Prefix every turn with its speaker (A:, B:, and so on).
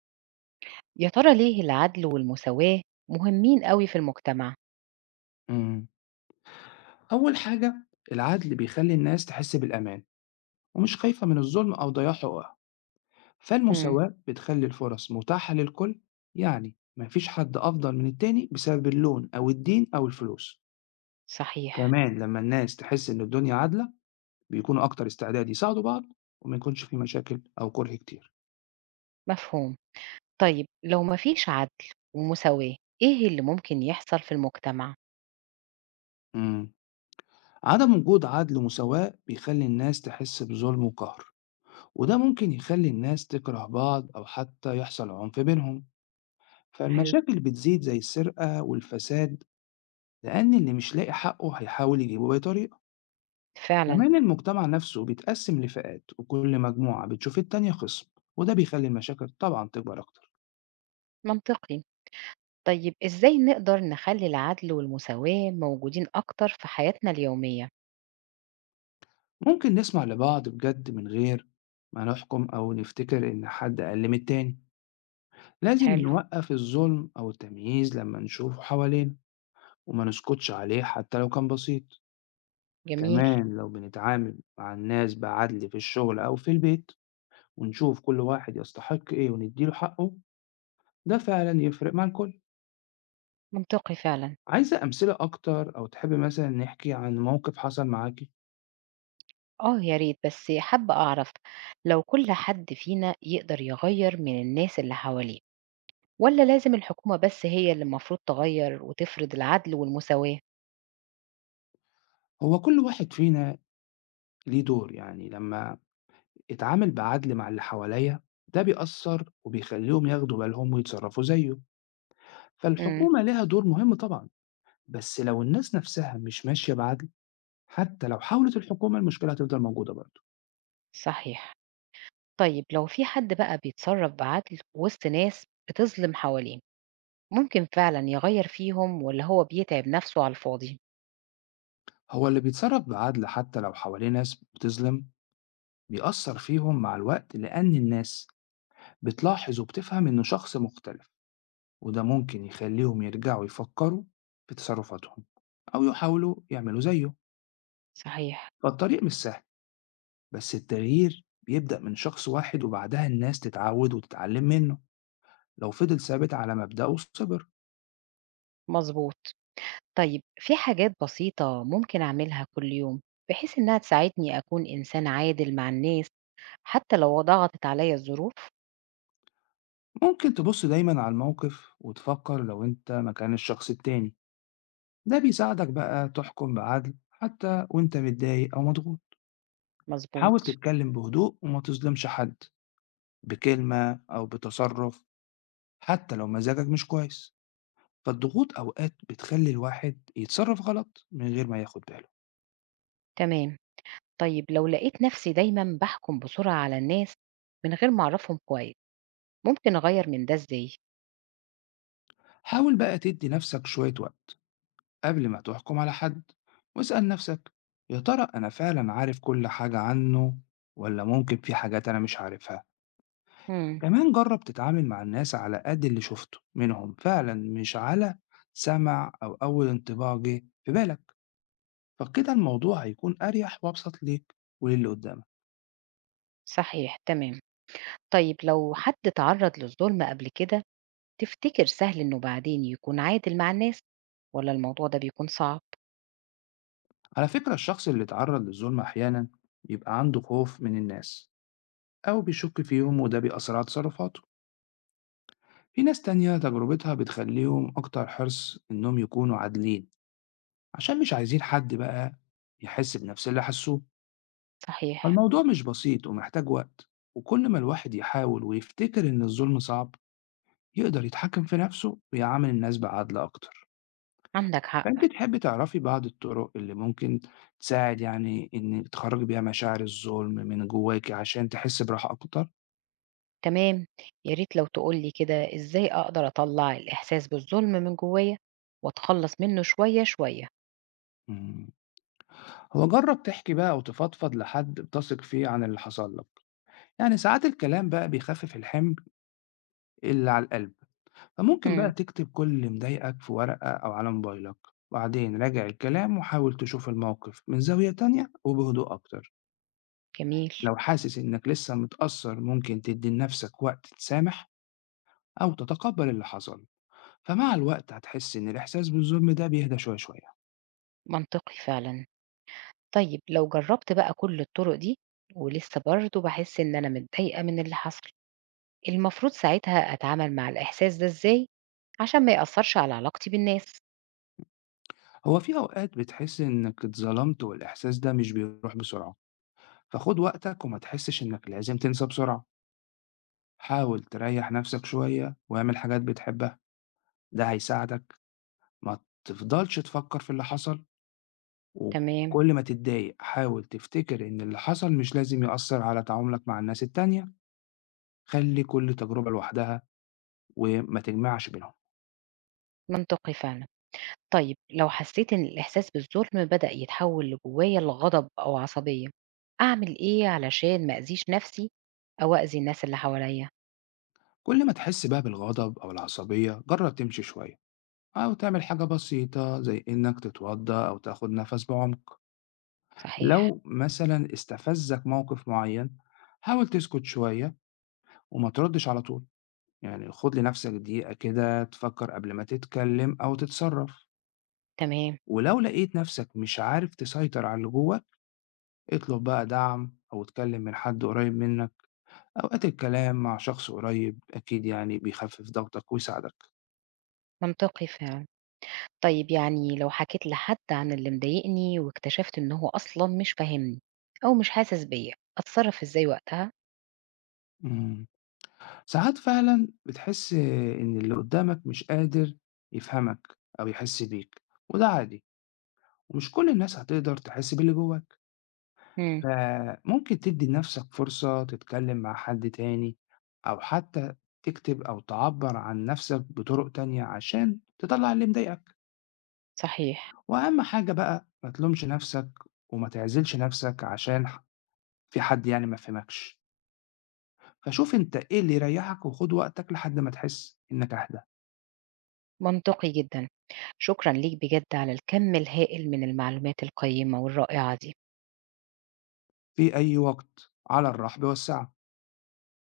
A: يا ترى ليه العدل والمساواة مهمين أوي في المجتمع؟
B: إمم. أول حاجة العدل بيخلّي الناس تحس بالأمان ومش خايفة من الظلم أو ضياع حقوقها،
A: إمم،
B: فالمساواة بتخلّي الفُرص متاحة للكل، يعني ما فيش حد أفضل من التاني بسبب اللون أو الدين أو الفلوس.
A: صحيح،
B: كمان لمّا الناس تحس إن الدنيا عادلة بيكونوا أكتر استعداد يساعدوا بعض وما يكونش في مشاكل أو كُره كتير.
A: مفهوم. طيب لو ما فيش عدل ومساواة، إيه اللي ممكن يحصل في المجتمع؟
B: إمم. عدم وجود عدل ومساواة بيخلّي الناس تحس بظلم وقهر، وده ممكن يخلّي الناس تكره بعض أو حتى يحصل عنف بينهم.
A: حلو،
B: فالمشاكل بتزيد زي السرقة والفساد لأن اللي مش لاقي حقه هيحاول يجيبه بأي طريقة.
A: فعلًا،
B: كمان المجتمع نفسه بيتقسم لفئات وكل مجموعة بتشوف التانية خصم، وده بيخلي المشاكل طبعا تكبر أكتر.
A: منطقي. طيب إزاي نقدر نخلّي العدل والمساواة موجودين أكتر في حياتنا اليومية؟
B: ممكن نسمع لبعض بجد من غير ما نحكم أو نفتكر إن حد أقل من التاني. لازم
A: حلو،
B: نوقف الظلم أو التمييز لما نشوفه حوالينا وما نسكتش عليه حتى لو كان بسيط.
A: جميل،
B: كمان لو بنتعامل مع الناس بعدل في الشغل أو في البيت ونشوف كل واحد يستحق إيه وندّي له حقّه، ده فعلًا يفرق مع الكل.
A: منطقي فعلًا.
B: عايزة أمثلة أكتر أو تحبّي مثلًا نحكي عن موقف حصل معاكِ؟
A: آه يا ريت، بس حابة أعرف لو كل حد فينا يقدر يغيّر من الناس اللي حواليه. والّا لازم الحكومة بس هي اللي المفروض تغيّر وتفرض العدل والمساواة؟
B: هو كل واحد فينا ليه دور، يعني لمّا اتعامل بعدل مع اللي حواليّا ده بيأثّر وبيخلّيهم ياخدوا بالهم ويتصرّفوا زيّه،
A: إمم،
B: فالحكومة ليها دور مهم طبعًا، بس لو الناس نَفْسها مش ماشية بعدل، حتّى لو حاولت الحكومة المشكلة هتفضل موجودة برضه.
A: صحيح. طيب لو في حد بقى بيتصرّف بعدل وسط ناس بتظلم حواليه، ممكن فعلًا يغيّر فيهم والّا هو بيتعب نفسه على الفاضي؟
B: هو اللي بيتصرّف بعدل حتّى لو حواليه ناس بتظلم، بيأثّر فيهم مع الوقت لأن الناس بتلاحظ وبتفهم إنه شخص مختلف، وده ممكن يخليهم يرجعوا يفكروا في تصرفاتهم أو يحاولوا يعملوا زيه.
A: صحيح،
B: فالطريق مش سهل بس التغيير بيبدأ من شخص واحد وبعدها الناس تتعود وتتعلم منه لو فضل ثابت على مبدأه وصبر.
A: مضبوط. طيب في حاجات بسيطة ممكن أعملها كل يوم بحيث إنها تساعدني أكون إنسان عادل مع الناس حتى لو ضغطت عليّا الظروف؟
B: ممكن تبص دايما على الموقف وتفكر لو انت مكان الشخص التاني، ده بيساعدك بقى تحكم بعدل حتى وانت متضايق أو مضغوط. حاول
A: مضبوط،
B: تتكلم بهدوء وما تظلمش حد بكلمة أو بتصرف حتى لو مزاجك مش كويس، فالضغوط أوقات بتخلي الواحد يتصرف غلط من غير ما ياخد باله.
A: تمام. طيب لو لقيت نفسي دايما بحكم بسرعة على الناس من غير ما أعرفهم كويس ممكن أغير من ده إزاي؟
B: حاول بقى تدي نفسك شوية وقت قبل ما تحكم على حد، واسأل نفسك يا ترى أنا فعلا عارف كل حاجة عنه ولا ممكن في حاجات أنا مش عارفها.
A: مم.
B: كمان جرب تتعامل مع الناس على قد اللي شفته منهم فعلا مش على سمع أو أول انطباع جه في بالك، فكده الموضوع هيكون أريح وأبسط ليك وللي قدامك.
A: صحيح، تمام. طيب لو حد تعرض للظلم قبل كده تفتكر سهل إنه بعدين يكون عادل مع الناس ولا الموضوع ده بيكون صعب؟
B: على فكرة الشخص اللي اتعرض للظلم أحيانا بيبقى عنده خوف من الناس أو بيشك فيهم وده بيأثر على تصرفاته. في ناس تانية تجربتها بتخليهم أكتر حرص إنهم يكونوا عادلين عشان مش عايزين حد بقى يحس بنفس اللي حسوه.
A: صحيح،
B: فالموضوع مش بسيط ومحتاج وقت، وكل ما الواحد يحاول ويفتكر إن الظلم صعب يقدر يتحكم في نفسه ويعامل الناس بعدل أكتر.
A: عندك حق،
B: فأنتِ تحبّي تعرفي بعض الطرق اللي ممكن تساعد يعني إن تخرّجي بيها مشاعر الظلم من جواكِ عشان تحسّي براحة أكتر؟
A: تمام. يا ريت لو تقولي كده إزاي أقدر أطلع الإحساس بالظلم من جوايا وأتخلص منه شوية شوية.
B: إمم. هو جرّب تحكي بقى وتفضفض لحد بتثق فيه عن اللي حصل لك، يعني ساعات الكلام بقى بيخفف الحمل اللي على القلب، فممكن بقى
A: مم.
B: تكتب كل اللي مضايقك في ورقة أو على موبايلك، وبعدين راجع الكلام وحاول تشوف الموقف من زاوية تانية وبهدوء أكتر.
A: جميل،
B: لو حاسس إنك لسه متأثّر ممكن تدّي لنَفْسك وقت تسامح أو تتقبّل اللي حصل. فمع الوقت هتحسي إن الإحساس بالظلم ده بيهدى شوية شوية.
A: منطقي فعلا. طيب لو جربت بقى كل الطرق دي ولسه برضه باحس إن أنا متضايقة من اللي حصل، المفروض ساعتها أتعامل مع الإحساس ده إزاي عشان ما يأثرش على علاقتي بالناس؟
B: هو في أوقات بتحسي إنك اتظلمت والإحساس ده مش بيروح بسرعة، فخد وقتك وما تحسش إنك لازم تنسى بسرعة. حاول تريح نفسك شوية واعمل حاجات بتحبها، ده هيساعدك ما تفضلش تفكر في اللي حصل.
A: تمام،
B: وكل ما تتضايق حاول تفتكر إن اللي حصل مش لازم يأثر على تعاملك مع الناس التانية. خلي كل تجربة لوحدها وما تجمعش بينهم.
A: منطقي فعلًا. طيب لو حسيت إن الإحساس بالظلم بدأ يتحول اللي جوايا لغضب أو عصبية، أعمل إيه علشان ما أذيش نفسي أو أذي الناس اللي حواليا؟
B: كل ما تحس بقى بالغضب أو العصبية جرب تمشي شوية أو تعمل حاجة بسيطة زي إنك تتوضأ أو تاخد نفس بعمق.
A: صحيح،
B: لو مثلا استفزك موقف معين حاول تسكت شوية وما تردش على طول، يعني خد لنفسك دقيقة كده تفكر قبل ما تتكلم أو تتصرف.
A: تمام،
B: ولو لقيت نفسك مش عارف تسيطر على اللي جواك اطلب بقى دعم أو اتكلم من حد قريب منك، أوقات الكلام مع شخص قريب أكيد يعني بيخفف ضغطك ويساعدك.
A: منطقي فعلًا. طيب يعني لو حكيت لحد عن اللي مضايقني واكتشفت إن هو أصلا مش فاهمني أو مش حاسس بيا أتصرف إزاي وقتها؟
B: مم. ساعات فعلًا بتحس إن اللي قدّامك مش قادر يفهمك أو يحس بيك، وده عادي، ومش كل الناس هتقدر تحس باللي جواك،
A: امم،
B: فممكن تدّي لنفسك فرصة تتكلم مع حد تاني أو حتى تكتب أو تعبّر عن نفسك بطرق تانية عشان تطلّع اللي مضايقك.
A: صحيح،
B: وأهم حاجة بقى ما تلومش نفسك وما تعزلش نفسك عشان في حد يعني ما فهمكش، فشوف أنت إيه اللي يريحك وخُد وقتك لحد ما تحس إنك أهدى.
A: منطقي جدا. شكرا ليك بجد على الكم الهائل من المعلومات القيمة والرائعة دي.
B: في أي وقت على الرحب والسعة.